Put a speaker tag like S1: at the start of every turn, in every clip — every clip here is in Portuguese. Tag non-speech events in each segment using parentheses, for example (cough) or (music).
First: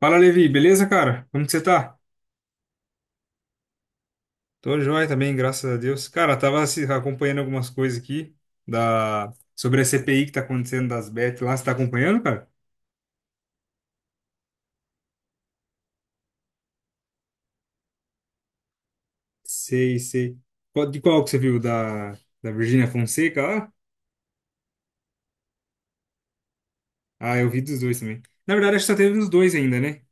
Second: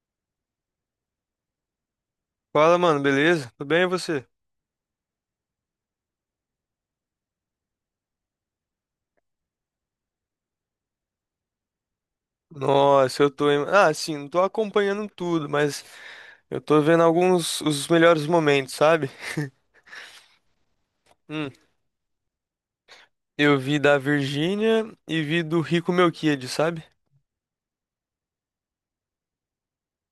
S1: Fala, Levi, beleza, cara? Como que você tá?
S2: Fala, mano, beleza? Tudo bem e você?
S1: Tô joia também, graças a Deus. Cara, tava acompanhando algumas coisas aqui sobre a CPI que tá acontecendo das Bet lá. Você tá acompanhando, cara?
S2: Nossa, eu tô. Assim, não tô acompanhando tudo, mas eu tô vendo alguns os melhores momentos, sabe?
S1: Sei, sei. De qual que você
S2: Hum,
S1: viu? Da Virgínia Fonseca
S2: eu
S1: lá?
S2: vi da Virgínia e vi do Rico Meu Kid, sabe?
S1: Ah, eu vi dos dois também. Na verdade, acho que só teve nos dois ainda, né?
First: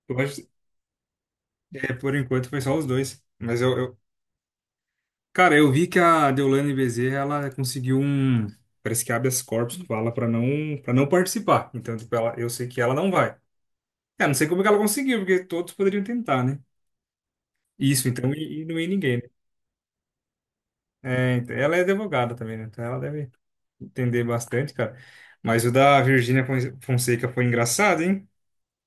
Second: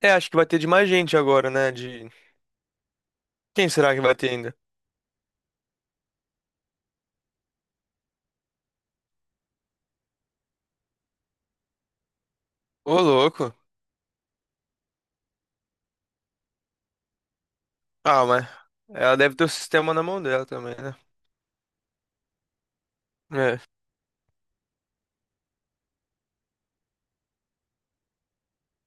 S2: É,
S1: Eu
S2: acho que
S1: acho.
S2: vai ter de mais gente agora, né?
S1: É,
S2: De.
S1: por enquanto foi só os dois. Mas
S2: Quem
S1: eu,
S2: será
S1: eu...
S2: que vai ter ainda?
S1: Cara, eu vi que a Deolane Bezerra, ela conseguiu um. Parece que habeas corpus que fala pra não, para não participar. Então, tipo, ela. Eu sei que ela
S2: Ô,
S1: não vai.
S2: louco.
S1: Cara, não sei como que ela conseguiu, porque todos poderiam tentar, né? Isso,
S2: Ah,
S1: então,
S2: mas.
S1: e não ia
S2: Ela
S1: ninguém, né?
S2: deve ter o sistema na mão dela também, né?
S1: É, então, ela é advogada também, né? Então ela deve
S2: É.
S1: entender bastante, cara. Mas o da Virgínia Fonseca foi engraçado, hein?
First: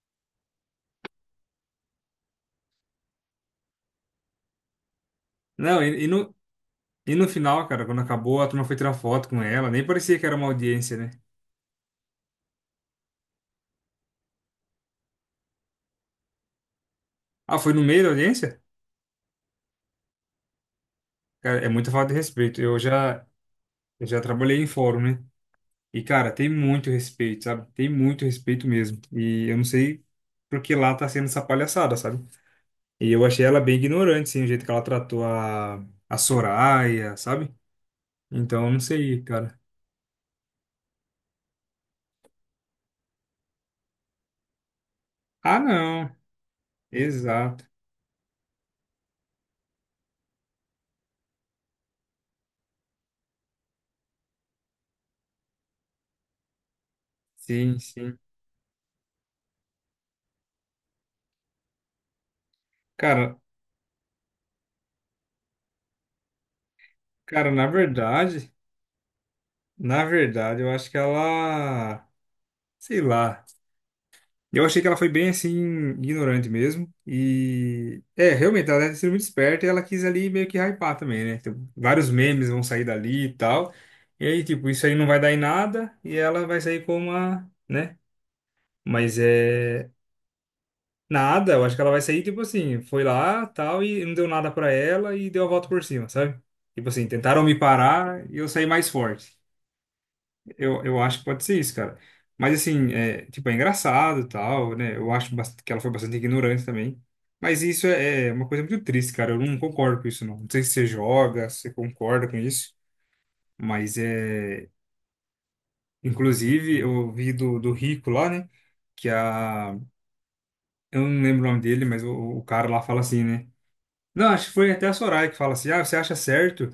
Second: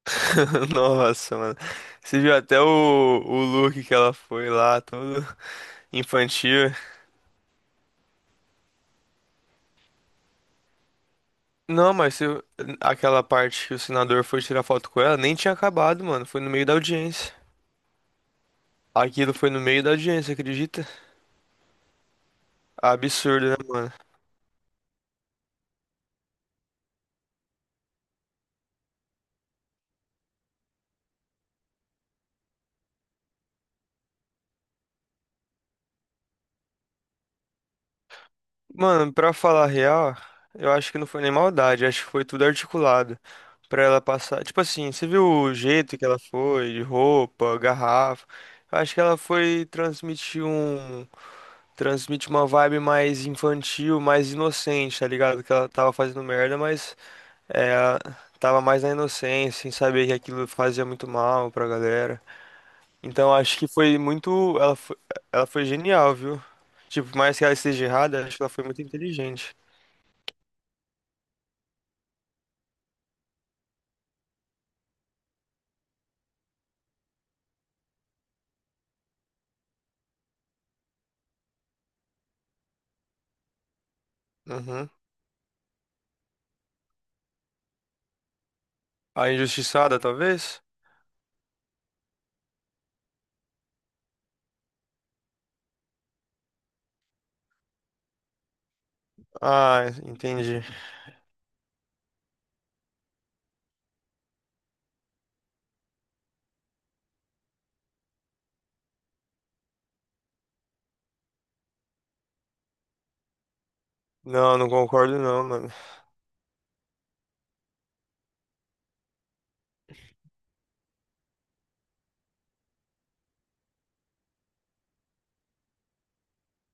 S2: (laughs) Nossa, mano. Você viu até o look que ela foi lá, todo
S1: Não, e, e no,
S2: infantil.
S1: e no final, cara, quando acabou, a turma foi tirar foto com ela, nem parecia que era uma audiência, né?
S2: Não, mas se, eu- aquela parte que o senador foi tirar foto com ela, nem tinha acabado, mano. Foi no meio da audiência.
S1: Ah, foi no meio da audiência?
S2: Aquilo foi no meio da audiência, acredita?
S1: Cara, é muita falta de respeito. Eu já,
S2: Absurdo, né, mano?
S1: eu já trabalhei em fórum, né? E, cara, tem muito respeito, sabe? Tem muito respeito mesmo. E eu não sei por que lá tá sendo essa palhaçada, sabe? E eu achei ela bem ignorante, assim, o jeito que ela tratou a Soraya, sabe? Então, eu não
S2: Mano,
S1: sei,
S2: pra
S1: cara.
S2: falar a real, eu acho que não foi nem maldade, acho que foi tudo articulado. Pra ela passar. Tipo assim, você viu o
S1: Ah,
S2: jeito que
S1: não.
S2: ela foi, de roupa,
S1: Exato.
S2: garrafa. Eu acho que ela foi transmitir um. Transmite uma vibe mais infantil, mais inocente, tá ligado? Que ela tava fazendo merda, mas. É,
S1: Sim, sim.
S2: tava mais na inocência, sem saber que aquilo fazia muito mal pra galera. Então
S1: Cara,
S2: acho que foi muito. Ela foi genial, viu? Tipo, por mais que
S1: cara,
S2: ela esteja errada, acho que ela foi muito inteligente.
S1: na verdade, eu acho que ela, sei lá. Eu achei que ela foi bem assim ignorante mesmo e realmente ela deve ter sido muito esperta e ela quis ali meio que hypar também, né? Tipo, vários memes vão sair dali e tal. E aí, tipo, isso
S2: Uhum.
S1: aí não vai dar em nada e ela vai sair com uma, né? Mas
S2: A
S1: é,
S2: injustiçada, talvez?
S1: nada, eu acho que ela vai sair, tipo assim, foi lá, tal, e não deu nada pra ela e deu a volta por cima, sabe? Tipo assim, tentaram me parar e eu saí mais forte.
S2: Ah, entendi.
S1: Eu acho que pode ser isso, cara. Mas assim, tipo, é engraçado, tal, né? Eu acho que ela foi bastante ignorante também. Mas isso é uma coisa muito triste, cara. Eu não concordo com isso, não. Não sei se você joga, se você concorda com isso, mas
S2: Não,
S1: é.
S2: não concordo não, mano.
S1: Inclusive, eu vi do Rico lá, né? Que a. Eu não lembro o nome dele, mas o cara lá fala assim, né? Não, acho que foi até a Soraya que fala assim, ah, você acha certo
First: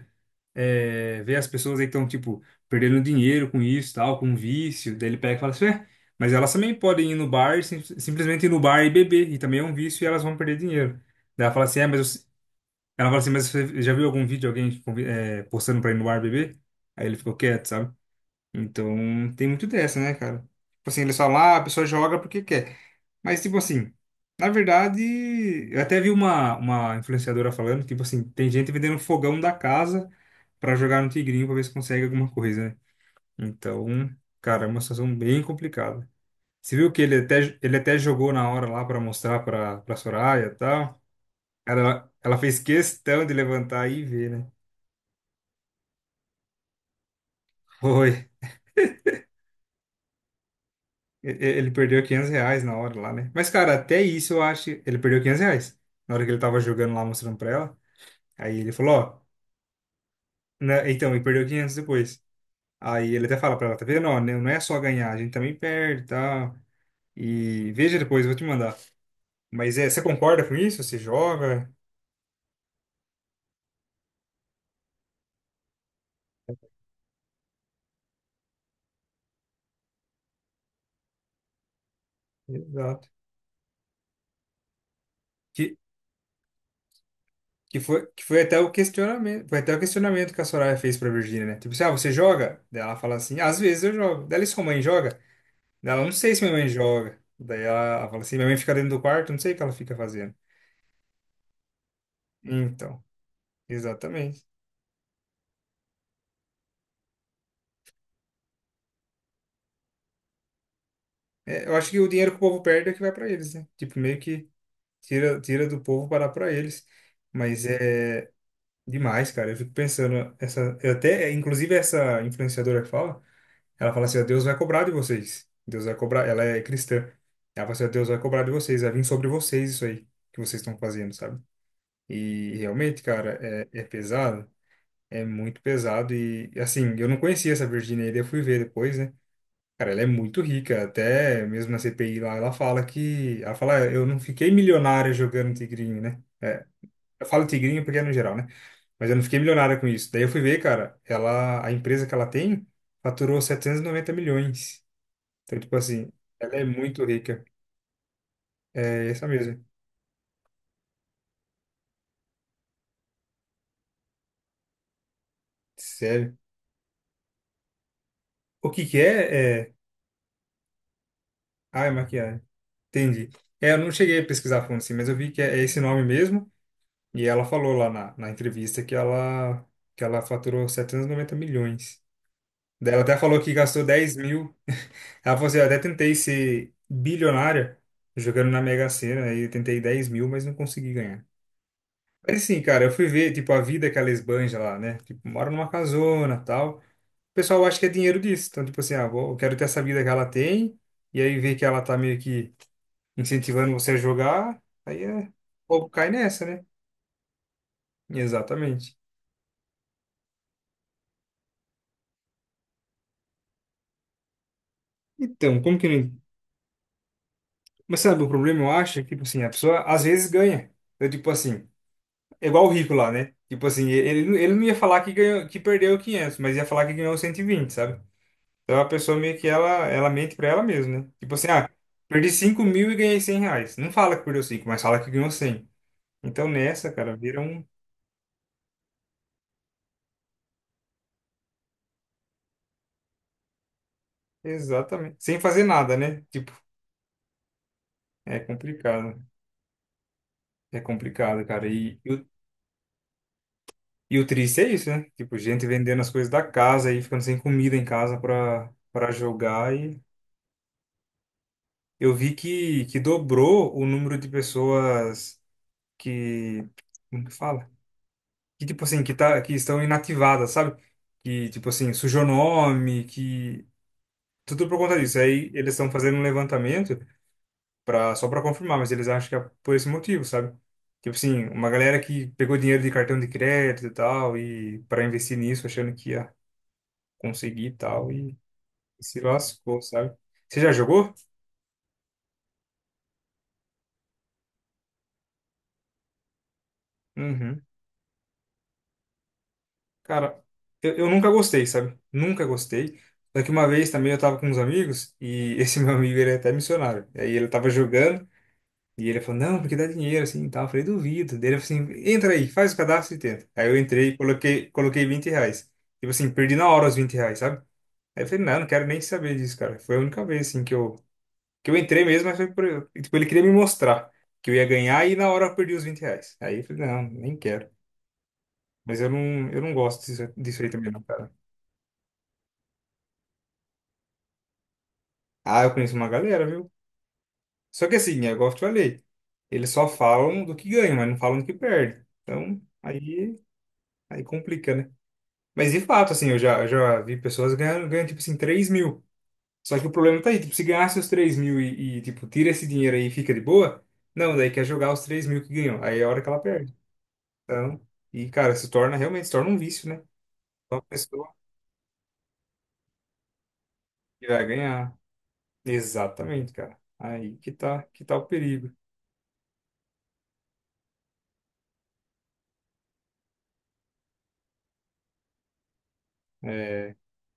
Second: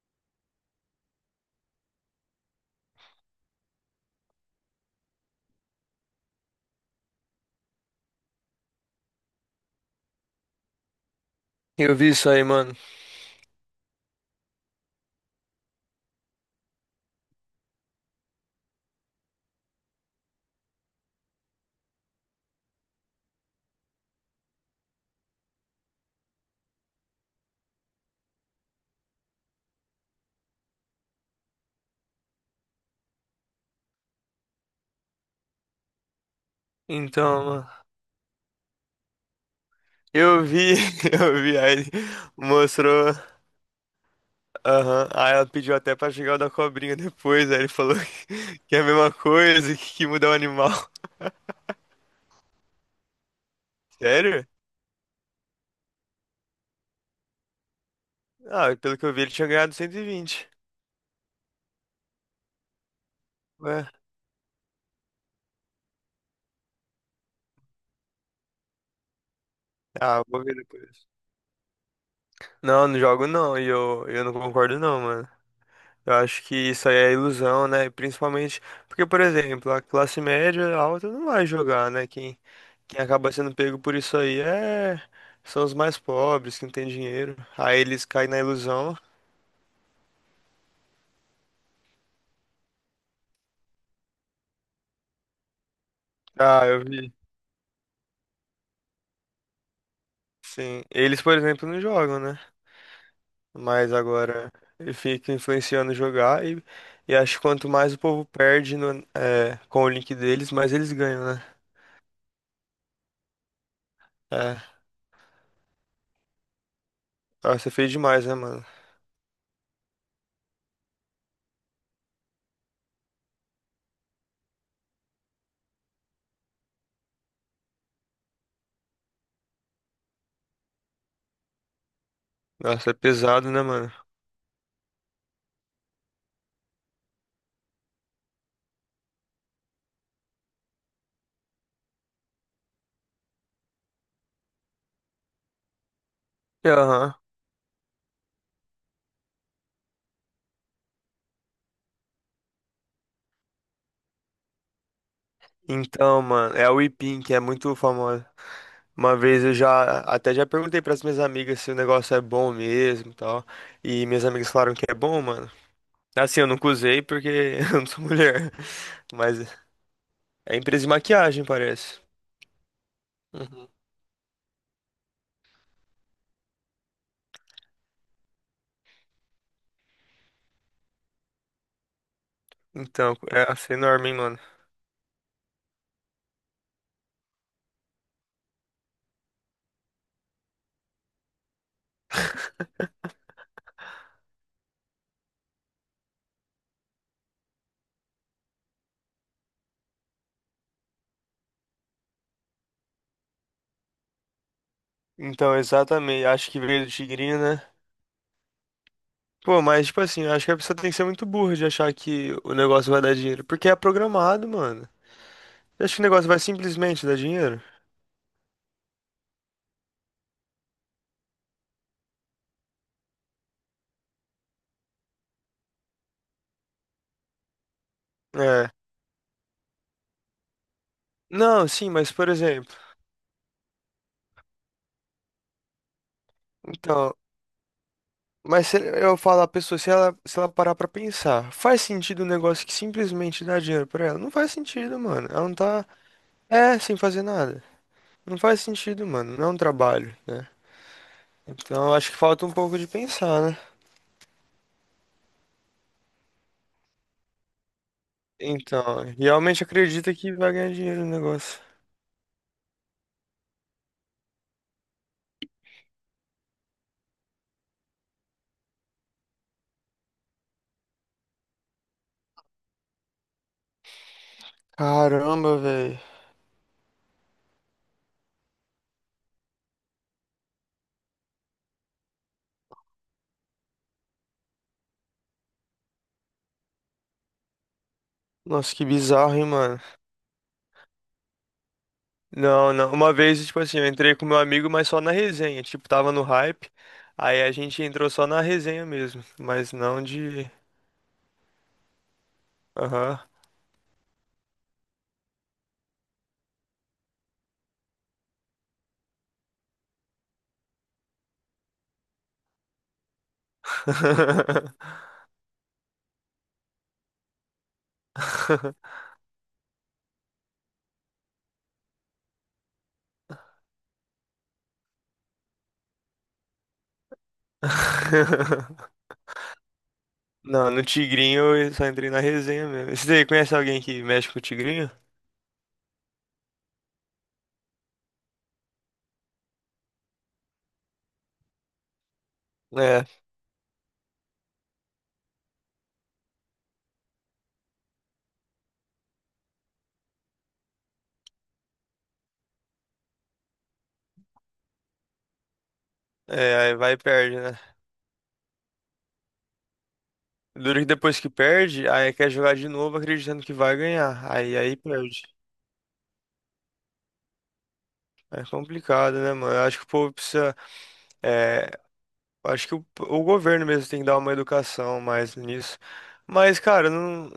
S1: ver as pessoas aí que estão, tipo, perdendo dinheiro com isso, tal, com vício, daí ele pega e fala assim, mas elas também podem ir no bar, e simplesmente ir no bar e beber, e também é um vício e elas vão perder dinheiro. Daí ela fala assim,
S2: Eu vi
S1: mas
S2: isso
S1: eu-
S2: aí, mano.
S1: ela fala assim, mas você já viu algum vídeo de alguém tipo, postando pra ir no bar beber? Aí ele ficou quieto, sabe? Então, tem muito dessa, né, cara? Tipo assim, eles falam, ah, a pessoa joga porque quer. Mas, tipo assim, na verdade, eu até vi uma influenciadora falando, tipo assim, tem gente vendendo fogão da casa pra jogar no tigrinho pra ver se consegue alguma coisa, né? Então, cara, é uma situação bem complicada. Você viu que ele
S2: Então,
S1: até,
S2: mano,
S1: ele até jogou na hora lá pra mostrar pra
S2: eu
S1: Soraya e
S2: vi,
S1: tal.
S2: (laughs) eu vi, aí
S1: Cara,
S2: ele
S1: ela fez
S2: mostrou,
S1: questão de levantar e ver, né?
S2: aham, aí ela pediu até pra jogar o da cobrinha depois, aí ele falou
S1: Foi.
S2: (laughs) que é a mesma coisa, que muda o animal.
S1: Ele perdeu R$ 500 na hora lá, né? Mas, cara, até isso eu
S2: Sério?
S1: acho. Ele perdeu R$ 500 na hora que ele tava jogando lá, mostrando pra ela. Aí ele
S2: Ah,
S1: falou,
S2: pelo que eu
S1: ó.
S2: vi, ele tinha ganhado 120.
S1: Né, então, e perdeu 500 depois. Aí ele até fala pra ela, tá
S2: Ué?
S1: vendo? Ó, né, não é só ganhar, a gente também perde e tal. E veja depois, eu vou te mandar. Mas é, você
S2: Ah,
S1: concorda
S2: vou
S1: com
S2: ver
S1: isso? Você
S2: depois.
S1: joga?
S2: Não, não jogo não, e eu não concordo não, mano. Eu acho que isso aí é ilusão, né? Principalmente porque, por exemplo, a classe média alta não vai jogar, né? Quem
S1: Exato.
S2: acaba sendo pego por isso aí é... são os
S1: Que,
S2: mais pobres, que não tem dinheiro.
S1: que
S2: Aí eles
S1: foi, que
S2: caem na
S1: foi até o
S2: ilusão.
S1: questionamento, foi até o questionamento que a Soraya fez pra Virgínia, né? Tipo assim, ah, você joga? Daí ela fala assim, às vezes eu jogo. Daí ela, e sua mãe joga? Daí ela, não sei se minha
S2: Ah,
S1: mãe
S2: eu vi.
S1: joga. Daí ela fala assim, minha mãe fica dentro do quarto, não sei o que ela fica fazendo.
S2: Sim. Eles, por exemplo, não jogam, né?
S1: Então,
S2: Mas
S1: exatamente.
S2: agora ele fica influenciando jogar e acho que quanto mais o povo perde com o link deles, mais eles ganham, né?
S1: É, eu acho que o dinheiro que o povo perde é que vai pra eles, né? Tipo, meio que
S2: É.
S1: tira do povo para dar para eles. Mas,
S2: Nossa,
S1: uhum,
S2: é feio demais,
S1: é
S2: né, mano?
S1: demais, cara. Eu fico pensando, essa, eu até, inclusive essa influenciadora que fala, ela fala assim, ó, Deus vai cobrar de vocês. Deus vai cobrar, ela é cristã. Ela fala assim, ó, Deus vai cobrar de vocês, vai vir sobre vocês isso aí que vocês estão fazendo, sabe? E
S2: Nossa, é
S1: realmente, cara,
S2: pesado, né,
S1: é
S2: mano?
S1: pesado, é muito pesado e assim, eu não conhecia essa Virginia, aí, eu fui ver depois, né? Cara, ela é muito rica, até mesmo na CPI lá, ela fala que, ela fala, eu não fiquei milionária jogando tigrinho, né?
S2: E, aham.
S1: Eu falo tigrinho porque é no geral, né? Mas eu não fiquei milionária com isso. Daí eu fui ver, cara, ela, a empresa que ela tem faturou 790 milhões. Então, tipo assim,
S2: Então, mano,
S1: ela é
S2: é a
S1: muito
S2: Weepin que é
S1: rica.
S2: muito famosa.
S1: É
S2: Uma
S1: essa
S2: vez eu
S1: mesmo.
S2: já até já perguntei para as minhas amigas se o negócio é bom mesmo e tal. E minhas amigas falaram que é bom, mano.
S1: Sério.
S2: Assim, eu nunca usei porque (laughs) eu não sou mulher.
S1: O que que
S2: Mas
S1: é? É.
S2: é empresa de maquiagem,
S1: Ah, é
S2: parece.
S1: maquiagem. Entendi.
S2: Uhum.
S1: É, eu não cheguei a pesquisar a fundo assim, mas eu vi que é esse nome mesmo. E ela falou lá na entrevista que ela, faturou 790 milhões. Daí ela
S2: Então,
S1: até falou
S2: é
S1: que
S2: assim
S1: gastou
S2: enorme, hein,
S1: dez
S2: mano.
S1: mil. (laughs) Ela falou assim, eu até tentei ser bilionária jogando na Mega Sena, aí eu tentei 10.000, mas não consegui ganhar. Mas assim, cara, eu fui ver, tipo, a vida que ela esbanja lá, né? Tipo, mora numa casona, tal. O pessoal acha que é dinheiro disso. Então, tipo assim, ah, eu quero ter essa vida que ela tem, e aí ver que ela tá meio que incentivando você a jogar,
S2: Então,
S1: ou cai
S2: exatamente.
S1: nessa,
S2: Acho que
S1: né?
S2: veio do tigrinho, né?
S1: Exatamente.
S2: Pô, mas, tipo assim, eu acho que a pessoa tem que ser muito burra de achar que o negócio vai dar dinheiro. Porque é programado, mano.
S1: Então, como
S2: Você
S1: que
S2: acha que o
S1: não.
S2: negócio vai simplesmente dar dinheiro?
S1: Mas sabe, o problema, eu acho, é que, tipo assim, a pessoa às vezes ganha. Eu, tipo assim. É igual o rico lá, né? Tipo assim, ele não ia falar que perdeu 500, mas ia falar que ganhou 120, sabe?
S2: É.
S1: Então a pessoa meio que ela mente pra ela mesma, né? Tipo assim, ah,
S2: Não, sim, mas,
S1: perdi
S2: por
S1: cinco
S2: exemplo.
S1: mil e ganhei R$ 100. Não fala que perdeu 5, mas fala que ganhou 100. Então nessa,
S2: Então,
S1: cara, vira um.
S2: mas se eu falar a pessoa, se ela parar pra pensar, faz sentido um negócio que simplesmente dá dinheiro pra ela? Não faz sentido,
S1: Exatamente.
S2: mano.
S1: Sem
S2: Ela não
S1: fazer
S2: tá.
S1: nada, né? Tipo,
S2: É, sem fazer nada. Não
S1: é
S2: faz sentido,
S1: complicado.
S2: mano. Não é um trabalho, né?
S1: É complicado, cara.
S2: Então, eu
S1: E,
S2: acho
S1: e,
S2: que
S1: o,
S2: falta um pouco de pensar, né?
S1: e o triste é isso, né? Tipo, gente vendendo as coisas da casa e ficando sem comida em casa pra,
S2: Então,
S1: pra
S2: realmente
S1: jogar. E
S2: acredita que vai ganhar dinheiro no negócio.
S1: eu vi que dobrou o número de pessoas que como que fala? Que tipo assim, que estão inativadas, sabe? Que tipo assim, sujou nome, que tudo por conta disso. Aí
S2: Caramba,
S1: eles estão
S2: velho.
S1: fazendo um levantamento para só para confirmar, mas eles acham que é por esse motivo, sabe? Tipo assim, uma galera que pegou dinheiro de cartão de crédito e tal e para investir nisso, achando que ia conseguir e tal e
S2: Nossa, que
S1: se
S2: bizarro, hein, mano.
S1: lascou, sabe? Você já jogou?
S2: Não, não. Uma vez, tipo assim, eu entrei com meu amigo, mas só na resenha. Tipo, tava no hype. Aí a
S1: Uhum.
S2: gente entrou só na resenha mesmo. Mas não
S1: Cara,
S2: de.
S1: eu nunca gostei, sabe? Nunca gostei.
S2: Aham.
S1: Só que uma vez também eu tava com uns amigos e esse (laughs) meu amigo, ele é até missionário. E aí ele tava jogando e ele falou, não, porque dá dinheiro, assim, e tal. Eu falei, duvido. Daí ele falou assim, entra aí, faz o cadastro e tenta. Aí eu entrei, coloquei R$ 20. Tipo assim, perdi na hora os R$ 20, sabe? Aí eu falei, não, não quero nem
S2: (laughs)
S1: saber disso, cara. Foi a única vez, assim, que eu entrei mesmo, mas foi por. E tipo, ele queria me mostrar que eu ia ganhar e na hora eu perdi os R$ 20. Aí eu falei, não, nem quero. Mas eu não gosto disso, disso aí
S2: Não, no
S1: também, não, cara.
S2: Tigrinho eu só entrei na resenha mesmo. Você conhece alguém que mexe com o Tigrinho?
S1: Ah, eu conheço uma galera, viu? Só que assim, é igual eu te falei, eles só falam do que ganham, mas não falam do que perde. Então,
S2: É,
S1: aí complica, né? Mas de fato, assim, eu já vi pessoas ganhando, ganhando, tipo assim, 3.000. Só que o problema tá aí, tipo, se ganhasse os 3.000 e, tipo, tira esse dinheiro aí e fica de boa, não, daí quer jogar os 3.000 que ganhou. Aí é a hora que ela
S2: é,
S1: perde.
S2: aí vai e perde, né?
S1: Então, e cara, se torna, realmente se torna um vício, né? Só
S2: Duro
S1: a
S2: que depois que
S1: pessoa
S2: perde, aí quer jogar de novo acreditando que vai
S1: que
S2: ganhar.
S1: vai
S2: Aí
S1: ganhar.
S2: perde.
S1: Exatamente, cara. Aí que tá o
S2: É
S1: perigo.
S2: complicado, né, mano? Eu acho que o povo precisa. É, eu acho que o governo mesmo tem que dar uma educação mais nisso. Mas, cara,
S1: É,
S2: não.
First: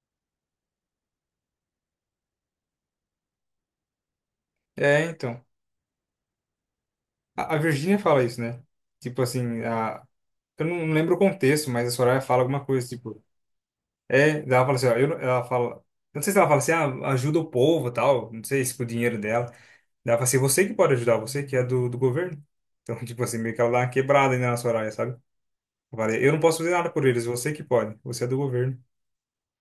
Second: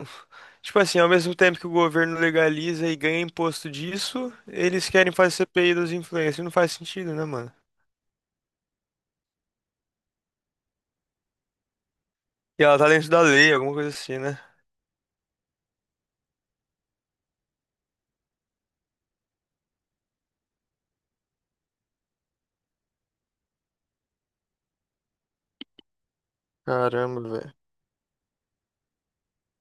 S2: Tipo assim, ao mesmo tempo que o governo legaliza e ganha imposto disso, eles
S1: é,
S2: querem fazer
S1: então.
S2: CPI dos influencers. Não faz sentido, né,
S1: A,
S2: mano?
S1: a Virgínia fala isso, né? Tipo assim, a, eu não lembro o contexto, mas a Soraya fala
S2: E
S1: alguma
S2: ela
S1: coisa,
S2: tá dentro da
S1: tipo,
S2: lei, alguma coisa assim, né?
S1: ela fala assim, ó, eu, não- ela fala, eu não sei se ela fala assim, ah, ajuda o povo, tal, não sei se com o dinheiro dela. Ela fala assim, você que pode ajudar, você que é do governo. Então, (laughs) tipo assim, meio que ela dá uma quebrada ainda na Soraya, sabe? Eu falei, eu não posso fazer nada por
S2: Caramba,
S1: eles, você
S2: velho.
S1: que pode, você é do governo.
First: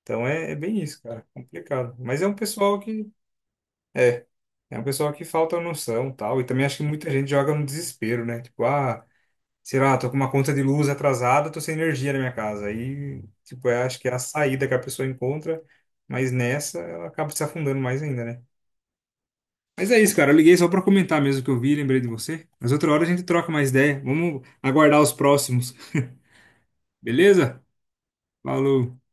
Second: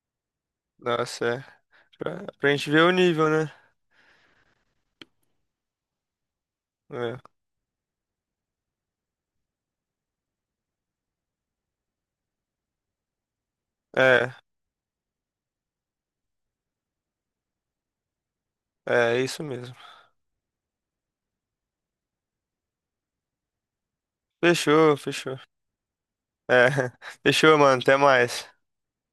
S1: Então é bem isso, cara,
S2: Nossa, é.
S1: complicado. Mas
S2: Pra,
S1: é um
S2: pra gente
S1: pessoal
S2: ver o
S1: que,
S2: nível, né?
S1: é, é um pessoal que falta noção, tal, e também acho que muita gente joga no desespero, né? Tipo, ah, sei lá, tô com uma conta de luz atrasada, tô sem energia na minha casa. Aí, tipo, eu acho que é a
S2: É,
S1: saída que a pessoa encontra, mas nessa ela acaba se afundando mais ainda, né?
S2: é isso mesmo.
S1: Mas é isso, cara. Eu liguei só pra comentar mesmo que eu vi, lembrei de você. Mas outra hora a gente troca mais ideia. Vamos
S2: Fechou,
S1: aguardar os
S2: fechou.
S1: próximos.
S2: É,
S1: (laughs)
S2: (laughs) fechou,
S1: Beleza?
S2: mano. Até mais.
S1: Falou.